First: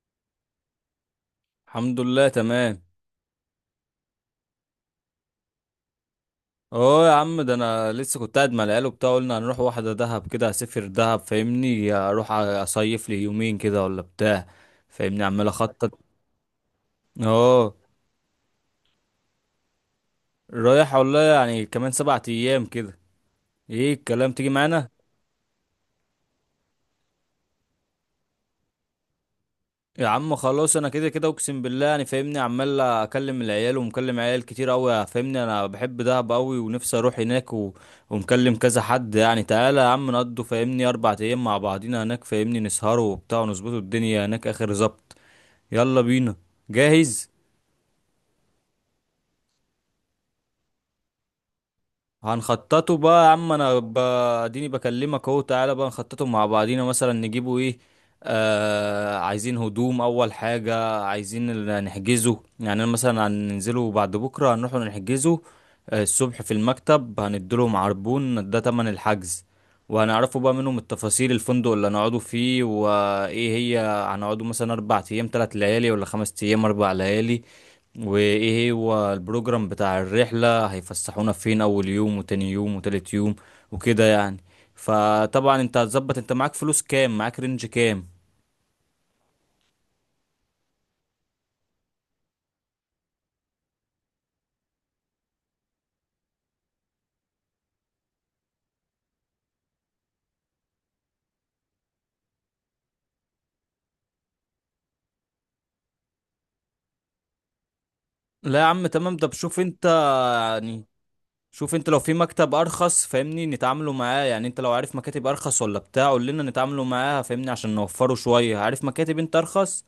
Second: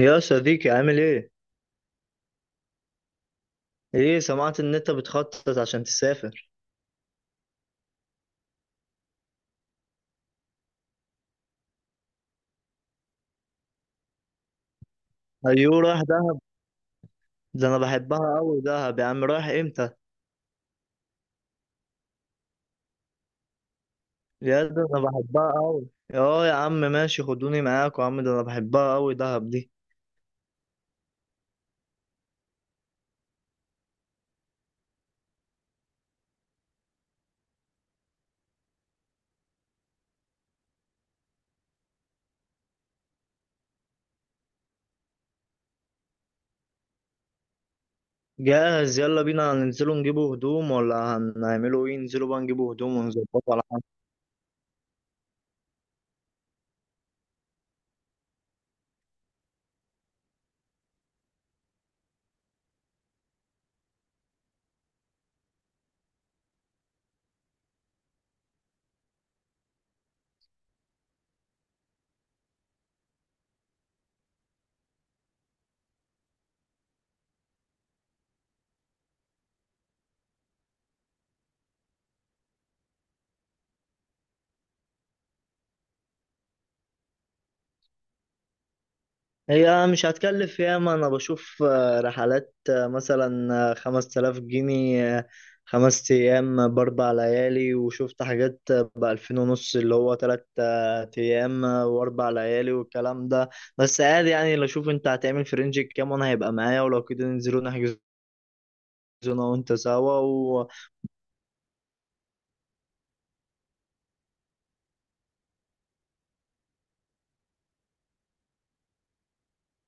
يا صديقي، عامل ايه؟ الحمد لله تمام. ايه، سمعت ان انت بتخطط عشان تسافر. اه يا عم، ده انا لسه كنت قاعد مع العيال وبتاع، قلنا هنروح واحده دهب كده، هسافر دهب فاهمني، اروح اصيف لي يومين كده ولا بتاع، فاهمني عمال ايوه، اخطط. رايح دهب. ده اه. انا بحبها قوي دهب يا عم، رايح امتى؟ رايح والله يعني كمان 7 ايام كده. ايه الكلام، تيجي يا، ده معانا؟ انا بحبها قوي. اه يا عم، ماشي، خدوني معاك يا عم، ده انا بحبها قوي دهب دي. يا عم خلاص انا كده كده اقسم بالله انا فاهمني عمال اكلم العيال، ومكلم عيال كتير قوي فاهمني، انا بحب دهب قوي ونفسي اروح هناك ومكلم كذا حد يعني، تعالى يا عم نقضوا فاهمني اربع ايام مع بعضينا هناك، فاهمني نسهروا وبتاع ونظبطوا الدنيا هناك اخر زبط. يلا بينا. جاهز. جاهز، يلا بينا. هننزلوا نجيبوا هدوم ولا هنعملوا ايه؟ ننزلوا بقى نجيبوا هنخططه هدوم بقى يا ونظبطوا عم. على حاجة. اديني بكلمك اهو، تعالى بقى نخططه مع بعضينا، مثلا نجيبه ايه. آه، عايزين هدوم اول حاجة، نحجزه يعني، انا مثلا هننزله بعد بكرة هنروح نحجزه. الصبح في المكتب هنديلهم عربون ده تمن الحجز، وهنعرفوا بقى منهم التفاصيل، الفندق اللي هنقعدوا فيه وايه هي، هنقعدوا مثلا 4 ايام 3 ليالي ولا 5 ايام 4 ليالي، وايه هو البروجرام بتاع الرحلة، هيفسحونا فين اول يوم وتاني يوم وتالت يوم وكده يعني. فطبعا انت هتظبط، انت معاك فلوس كام، معاك رينج كام. هي مش هتكلف ياما، انا بشوف رحلات، مثلا 5000 جنيه، 5 ايام ب4 ليالي. وشفت حاجات ب2500، اللي هو تلات ايام واربع ليالي والكلام ده. بس عادي يعني، لو اشوف انت هتعمل في رينج كام وانا هيبقى معايا، ولو كده ننزلوا نحجزوا. لا يا عم تمام، ده انا بشوف وانت انت سوا. يعني. شوف انت لو في مكتب ارخص فاهمني نتعاملوا معاه، يعني انت لو عارف مكاتب ارخص ولا بتاع قول لنا نتعاملوا معاها فاهمني، عشان نوفره شوية. عارف مكاتب انت ارخص؟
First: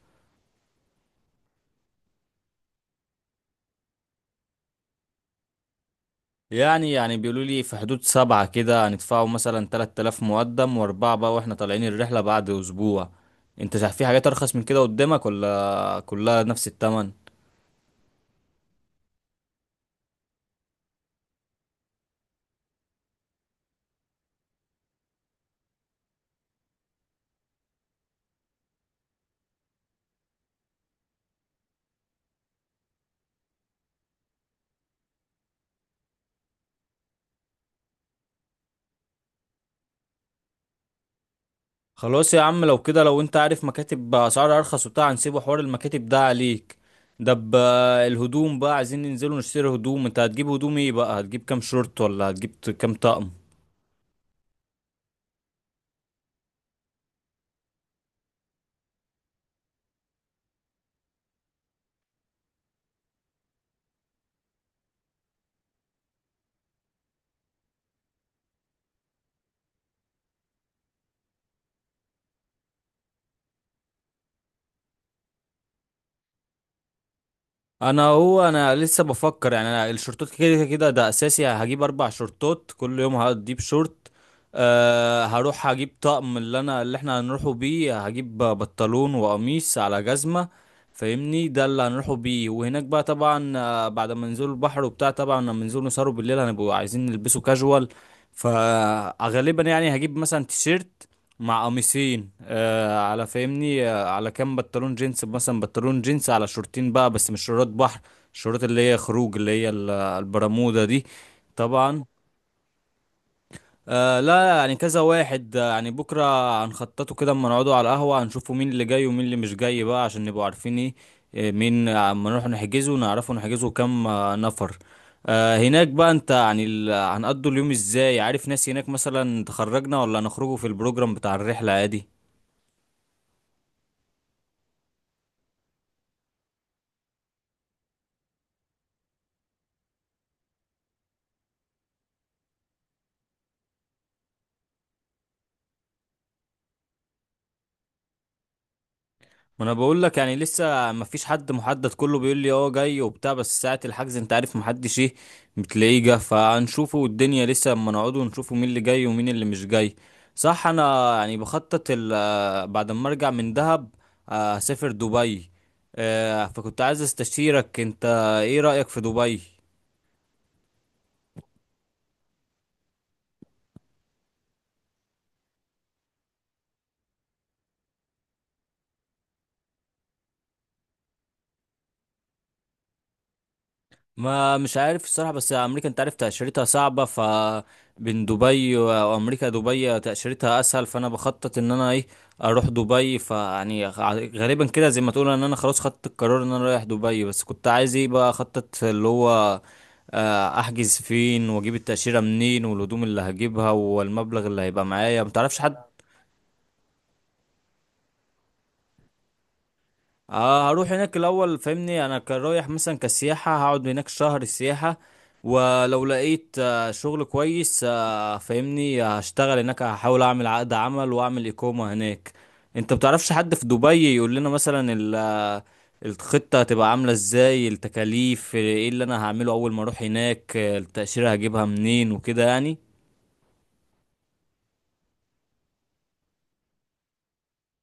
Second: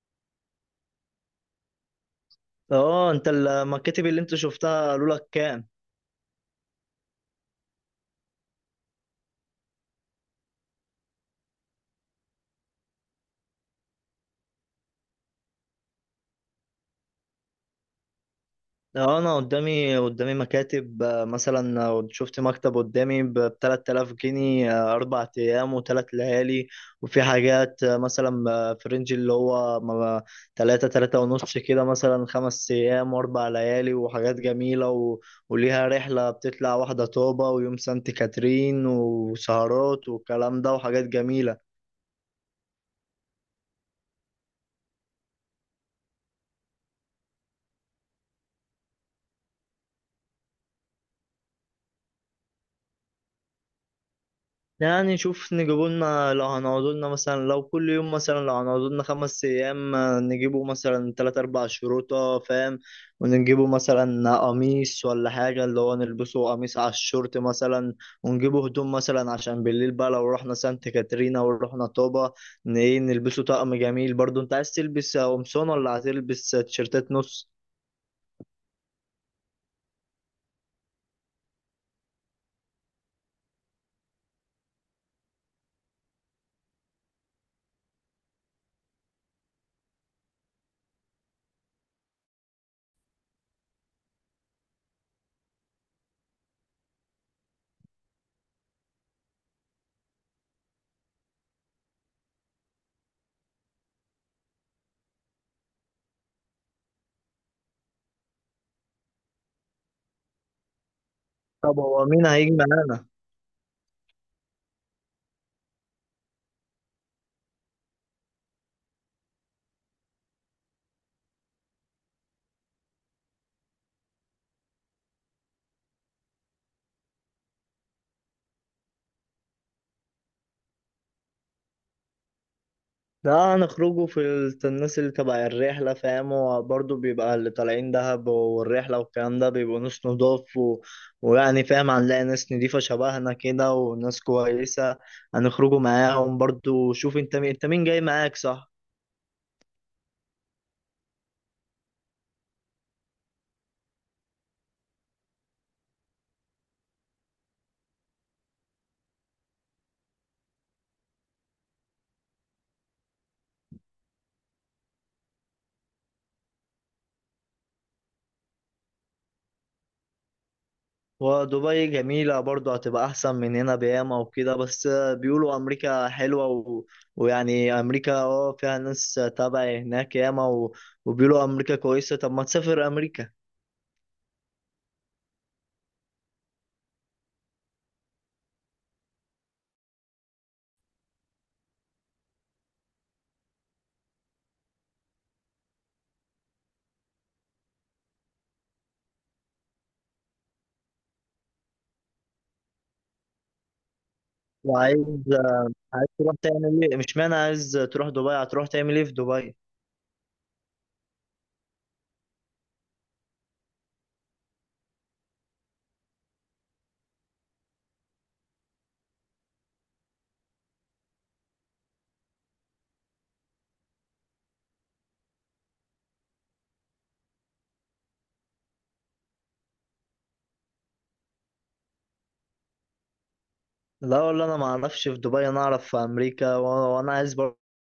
اه، انت المكاتب اللي انت شفتها قالوا لك كام؟ يعني بيقولوا لي في حدود سبعة كده، هندفعوا مثلا 3000 مقدم وأربعة بقى، وإحنا طالعين الرحلة بعد أسبوع. أنت شايف في حاجات أرخص من كده قدامك ولا كلها نفس التمن؟ اه، انا قدامي مكاتب، مثلا، شفت مكتب قدامي ب 3000 جنيه، 4 ايام و3 ليالي. وفي حاجات مثلا، في رينج اللي هو تلاتة تلاتة ونص كده، مثلا 5 ايام و4 ليالي وحاجات جميلة. وليها رحلة بتطلع واحدة طوبة ويوم سانت كاترين وسهرات والكلام ده وحاجات جميلة. خلاص يا عم، لو كده لو أنت عارف مكاتب بأسعار أرخص وبتاع هنسيبه حوار المكاتب ده عليك. ده ب- الهدوم بقى، عايزين ننزلوا نشتري هدوم. أنت هتجيب هدوم إيه بقى؟ هتجيب كام شورت، ولا هتجيب كام طقم؟ يعني شوف، نجيبوا لنا لو هنقعدوا لنا مثلا، لو كل يوم مثلا، لو هنقعدوا لنا 5 أيام، نجيبوا مثلا 3 أو 4 شروطة، فاهم. ونجيبوا مثلا قميص ولا حاجة اللي هو نلبسه قميص على الشورت مثلا. ونجيبوا هدوم مثلا عشان بالليل بقى، لو رحنا سانت كاترينا ورحنا طوبة، إيه، نلبسه طقم جميل برضو. أنت عايز تلبس قمصان ولا هتلبس تيشيرتات نص؟ انا هو انا لسه بفكر يعني، انا الشورتات كده كده ده اساسي هجيب 4 شورتات، كل يوم هجيب شورت. أه هروح هجيب طقم، اللي احنا هنروحوا بيه، هجيب بنطلون وقميص على جزمة، فاهمني ده اللي هنروحوا بيه. وهناك بقى طبعا، بعد ما ننزلوا البحر وبتاع، طبعا لما ننزلوا نسهروا بالليل هنبقوا عايزين نلبسوا كاجوال. فغالبا يعني هجيب مثلا تيشيرت مع قميصين على فاهمني على كام بنطلون جينز، مثلا بنطلون جينز على شورتين بقى، بس مش شورت بحر، الشورت اللي هي خروج، اللي هي البرمودا دي. طب طبعا. هو مين هيجي معانا؟ لا يعني كذا واحد، يعني بكرة هنخططه كده، اما نقعدوا على القهوة هنشوفوا مين اللي جاي ومين اللي مش جاي بقى، عشان نبقوا عارفين ايه، مين، اما نروح نحجزه ونعرفه نحجزه كام نفر. آه، هناك بقى انت يعني، هنقضوا اليوم ازاي؟ عارف ناس هناك مثلا تخرجنا، ولا هنخرجوا في البروجرام بتاع الرحلة عادي؟ ده هنخرجوا في الناس اللي تبع الرحلة، فاهم. وبرضه بيبقى اللي طالعين دهب والرحلة والكلام ده بيبقوا ناس نضاف. ويعني فاهم، هنلاقي ناس نضيفة شبهنا كده وناس كويسة. هنخرجوا معاهم برضه. شوف انت مين، انت مين جاي معاك، صح؟ ما انا بقول لك يعني لسه ما فيش حد محدد، كله بيقول لي اه جاي وبتاع، بس ساعة الحجز انت عارف، محدش ايه، بتلاقيه جه، فهنشوفه والدنيا لسه، اما نقعد ونشوفه مين اللي جاي ومين اللي مش جاي. صح. انا يعني بخطط بعد ما ارجع من دهب، هسافر دبي. فكنت عايز استشيرك انت، ايه رأيك في دبي. ودبي جميلة برضه، هتبقى أحسن من هنا بياما وكده. بس بيقولوا أمريكا حلوة. ويعني أمريكا فيها ناس تابع هناك ياما. وبيقولوا أمريكا كويسة، طب ما تسافر أمريكا؟ ما مش عارف الصراحة، بس أمريكا أنت عارف تأشيرتها صعبة، ف بين دبي وأمريكا، دبي تأشيرتها أسهل، فأنا بخطط إن أنا إيه، أروح دبي. غالبا كده زي ما تقول إن أنا خلاص خدت القرار إن أنا رايح دبي، بس كنت عايز إيه بقى أخطط، اللي هو أحجز فين، وأجيب التأشيرة منين، والهدوم اللي هجيبها، والمبلغ اللي هيبقى وعايز، معايا. متعرفش حد؟ تروح تعمل ايه؟ مش معنى عايز تروح دبي هتروح تعمل ايه في دبي؟ هروح هناك الاول فاهمني، انا كان رايح مثلا كسياحه، هقعد هناك شهر سياحه، ولو لقيت شغل كويس فاهمني هشتغل هناك، هحاول اعمل عقد عمل واعمل اقامه هناك. انت بتعرفش حد في دبي يقول لنا مثلا الخطه هتبقى عامله ازاي، التكاليف ايه، اللي انا هعمله اول ما اروح هناك، التاشيره هجيبها منين، وكده يعني. لا والله، انا ما اعرفش في دبي، انا اعرف في امريكا. وانا عايز برضه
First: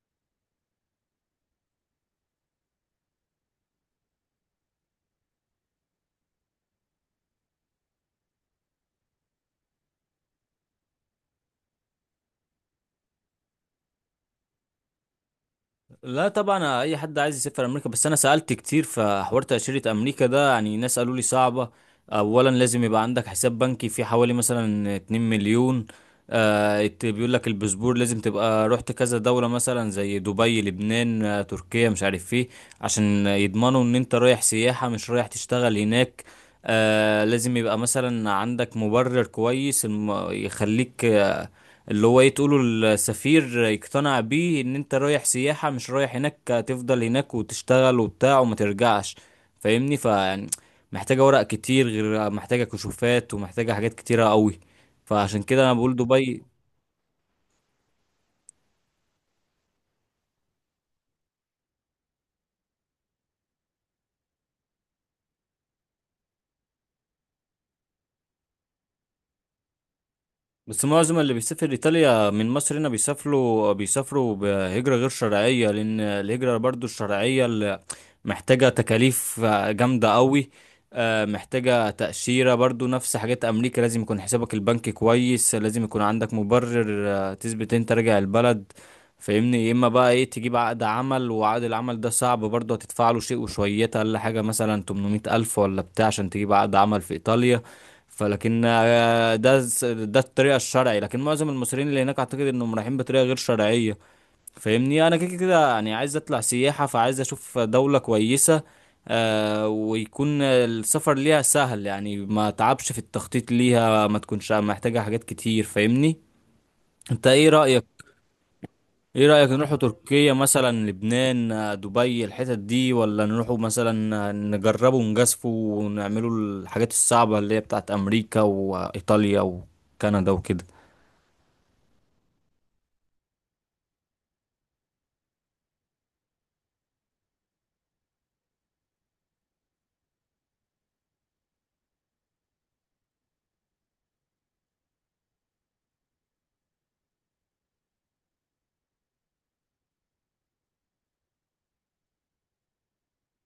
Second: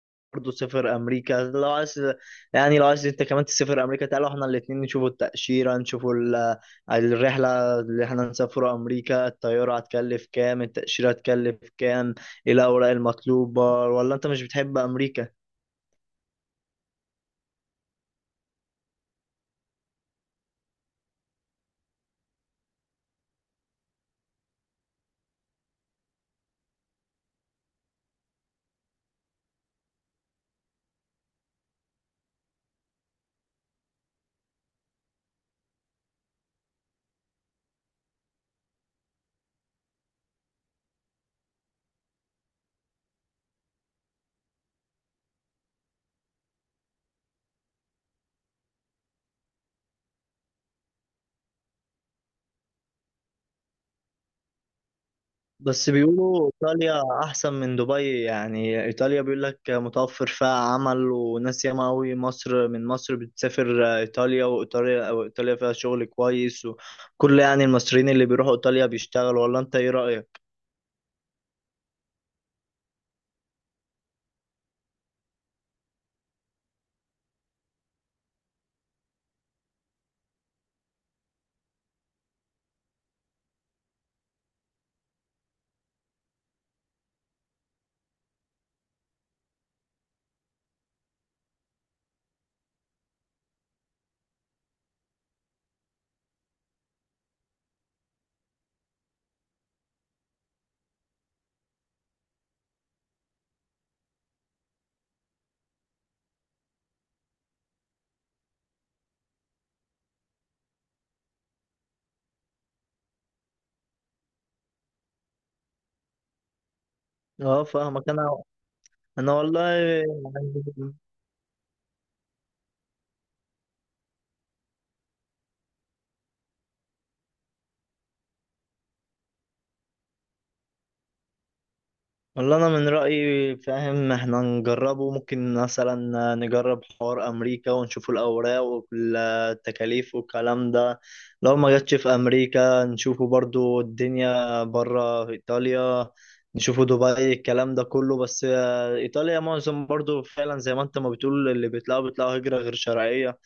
اسافر امريكا لو عايز. يعني لو عايز انت كمان تسافر امريكا، تعالوا احنا الاتنين نشوفوا التأشيرة، نشوفوا الرحلة اللي احنا نسافروا امريكا. الطيارة هتكلف كام؟ التأشيرة هتكلف كام؟ ايه الاوراق المطلوبة؟ ولا انت مش بتحب امريكا؟ لا طبعا اي حد عايز يسافر امريكا، بس انا سالت كتير في حوار تاشيره امريكا ده، يعني ناس قالوا لي صعبه. اولا لازم يبقى عندك حساب بنكي فيه حوالي مثلا 2 مليون. بيقول لك الباسبور لازم تبقى رحت كذا دوله، مثلا زي دبي، لبنان، تركيا، مش عارف ايه، عشان يضمنوا ان انت رايح سياحه مش رايح تشتغل هناك. آه لازم يبقى مثلا عندك مبرر كويس، يخليك اللي هو ايه تقوله، السفير يقتنع بيه ان انت رايح سياحة، مش رايح هناك تفضل هناك وتشتغل وبتاع وما ترجعش، فاهمني فيعني محتاجة ورق كتير، غير محتاجة كشوفات، ومحتاجة حاجات كتيرة قوي. فعشان كده انا بس بقول دبي. بيقولوا إيطاليا أحسن من دبي. يعني إيطاليا بيقول لك متوفر فيها عمل وناس ياما أوي. مصر، من مصر بتسافر إيطاليا وإيطاليا وإيطاليا فيها شغل كويس. وكل يعني المصريين اللي بيروحوا إيطاليا بيشتغلوا، ولا أنت إيه رأيك؟ بس معظم اللي بيسافر ايطاليا من مصر هنا بيسافروا، بهجرة غير شرعية، لان الهجرة برضو الشرعية اللي محتاجة تكاليف جامدة قوي، محتاجة تأشيرة برضو نفس حاجات امريكا، لازم يكون حسابك البنكي كويس، لازم يكون عندك مبرر تثبت انت راجع البلد، فاهمني. يا اما بقى ايه، تجيب عقد عمل، وعقد العمل ده صعب برضو، هتدفع له شيء وشويات، اقل حاجة مثلا 800 الف ولا بتاع، عشان تجيب عقد عمل في ايطاليا. فلكن ده الطريقه الشرعي، لكن معظم المصريين اللي هناك اعتقد انهم رايحين بطريقه غير شرعيه. فاهمني انا كده كده يعني عايز اطلع سياحه، فعايز اشوف دوله كويسه، ويكون السفر ليها سهل، يعني ما تعبش في التخطيط ليها، ما تكونش محتاجه حاجات كتير فاهمني. انت ايه أه، رايك؟ فاهمك أنا. ايه أنا رأيك والله نروحوا تركيا مثلا، يعني، لبنان، دبي، الحتت دي، ولا نروحوا مثلا نجربوا ونجازفوا ونعملوا الحاجات الصعبة اللي هي بتاعت امريكا وايطاليا وكندا وكده؟ والله انا من رايي، فاهم، احنا نجربه. ممكن مثلا نجرب حوار امريكا ونشوف الاوراق والتكاليف والكلام ده. لو ما جاتش في امريكا نشوفه برضو الدنيا بره في ايطاليا، نشوفه دبي، الكلام ده كله. بس ايطاليا معظم برضو، فعلا زي ما انت ما بتقول، اللي بيطلعوا بيطلعوا هجرة غير شرعية.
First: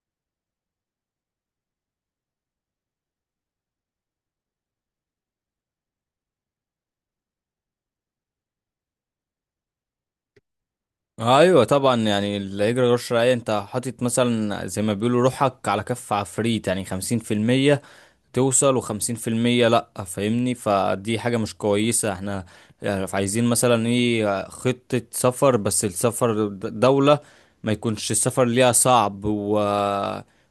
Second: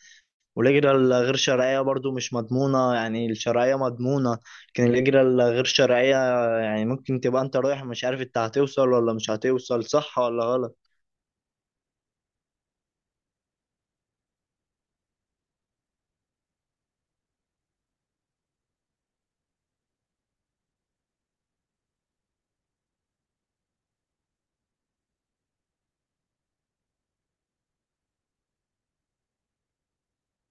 والهجرة الغير شرعية برضو مش مضمونة، يعني الشرعية مضمونة، لكن الهجرة الغير شرعية يعني ممكن تبقى انت رايح مش عارف انت هتوصل ولا مش هتوصل، صح ولا غلط. ايوه طبعا، يعني اللي يجري غير شرعي انت حاطط مثلا زي ما بيقولوا روحك على كف عفريت، يعني 50% توصل وخمسين في المية لأ، فاهمني، فدي حاجة مش كويسة. احنا يعني عايزين مثلا ايه، خطة سفر بس السفر دولة ما يكونش السفر ليها صعب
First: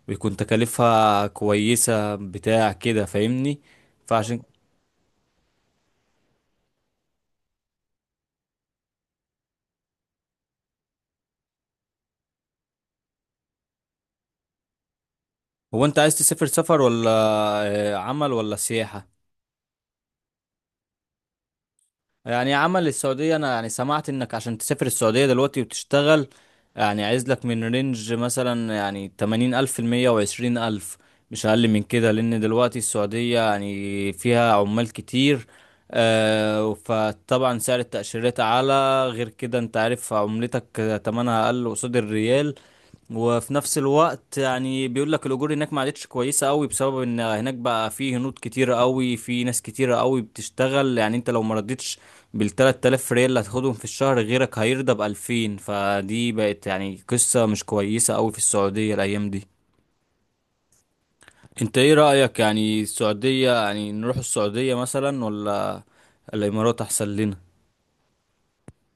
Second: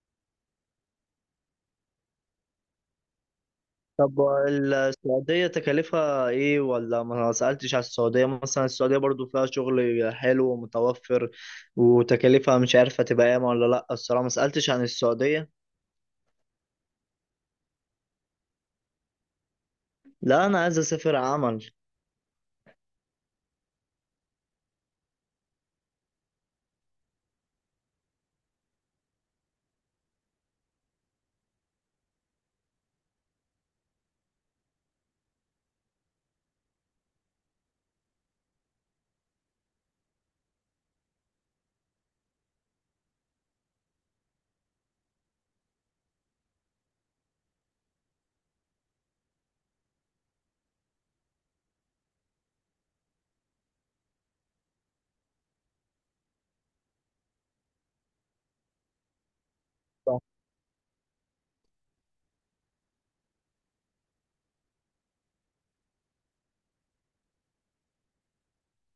ويكون تكاليفها كويسة بتاع كده فاهمني. طب فعشان. السعودية تكاليفها ايه، ولا ما سألتش على السعودية؟ مثلا السعودية برضو فيها شغل حلو ومتوفر، وتكاليفها مش عارف هتبقى ايه ولا لا. الصراحة ما سألتش عن السعودية. هو انت عايز تسافر سفر ولا عمل ولا سياحة؟ لا، انا عايز اسافر عمل. يعني عمل، السعودية، أنا يعني سمعت إنك عشان تسافر السعودية دلوقتي وتشتغل، يعني عايز لك من رينج مثلا يعني 80 ألف، 120 ألف، مش أقل من كده، لأن دلوقتي السعودية يعني فيها عمال كتير، فطبعا سعر التأشيرات أعلى. غير كده أنت عارف عملتك تمنها أقل قصاد الريال، وفي نفس الوقت يعني بيقول لك الاجور هناك ما عادتش كويسه قوي، بسبب ان هناك بقى في هنود كتيره قوي، في ناس كتيره قوي بتشتغل، يعني انت لو ما ردتش بال 3000 ريال اللي هتاخدهم في الشهر غيرك هيرضى ب 2000، فدي بقت يعني قصه مش كويسه قوي في السعوديه الايام دي. انت ايه رايك يعني السعوديه، يعني نروح السعوديه مثلا ولا الامارات احسن لنا؟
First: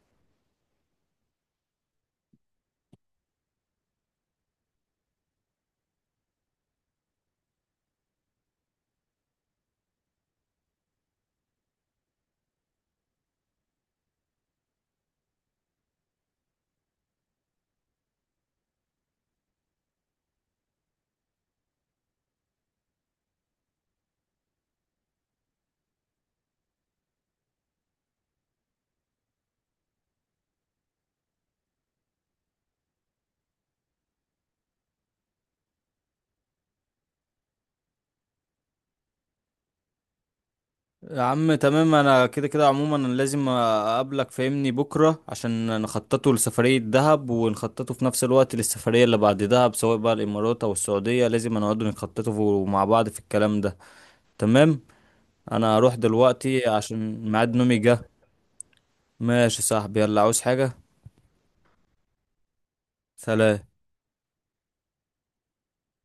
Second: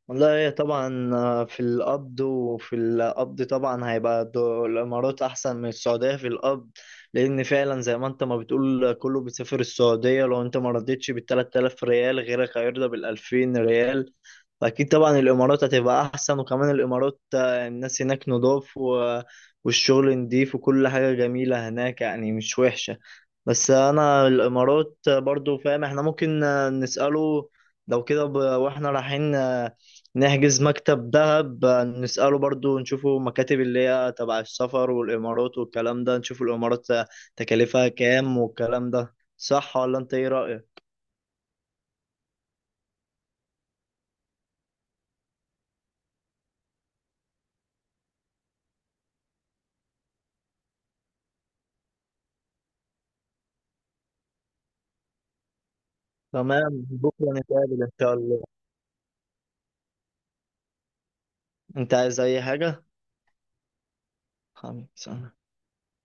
والله هي طبعا في القبض، وفي القبض طبعا هيبقى الإمارات أحسن من السعودية في القبض. لأن فعلا زي ما أنت ما بتقول كله بيسافر السعودية، لو أنت ما رضيتش بال3000 ريال غيرك هيرضى ب2000 ريال. فأكيد طبعا الإمارات هتبقى أحسن. وكمان الإمارات الناس هناك نضاف، والشغل نضيف، وكل حاجة جميلة هناك يعني مش وحشة. بس أنا الإمارات برضو فاهم إحنا ممكن نسأله، لو كده وإحنا رايحين نحجز مكتب دهب، نسأله برضو، نشوفه مكاتب اللي هي تبع السفر، والإمارات والكلام ده نشوف الإمارات تكلفها كام والكلام ده، صح ولا أنت إيه رأيك؟ يا عم تمام، انا كده كده عموما انا لازم اقابلك فاهمني بكره، عشان نخططه لسفريه دهب، ونخططه في نفس الوقت للسفريه اللي بعد دهب، سواء بقى الامارات او السعوديه، لازم نقعد نخططه مع بعض في الكلام ده. تمام. انا هروح دلوقتي تمام، عشان بكرة ميعاد نومي نتقابل إن جه. شاء الله. ماشي يا صاحبي، يلا، عاوز حاجه؟ أنت عايز أي حاجة؟ سلام. خمسة.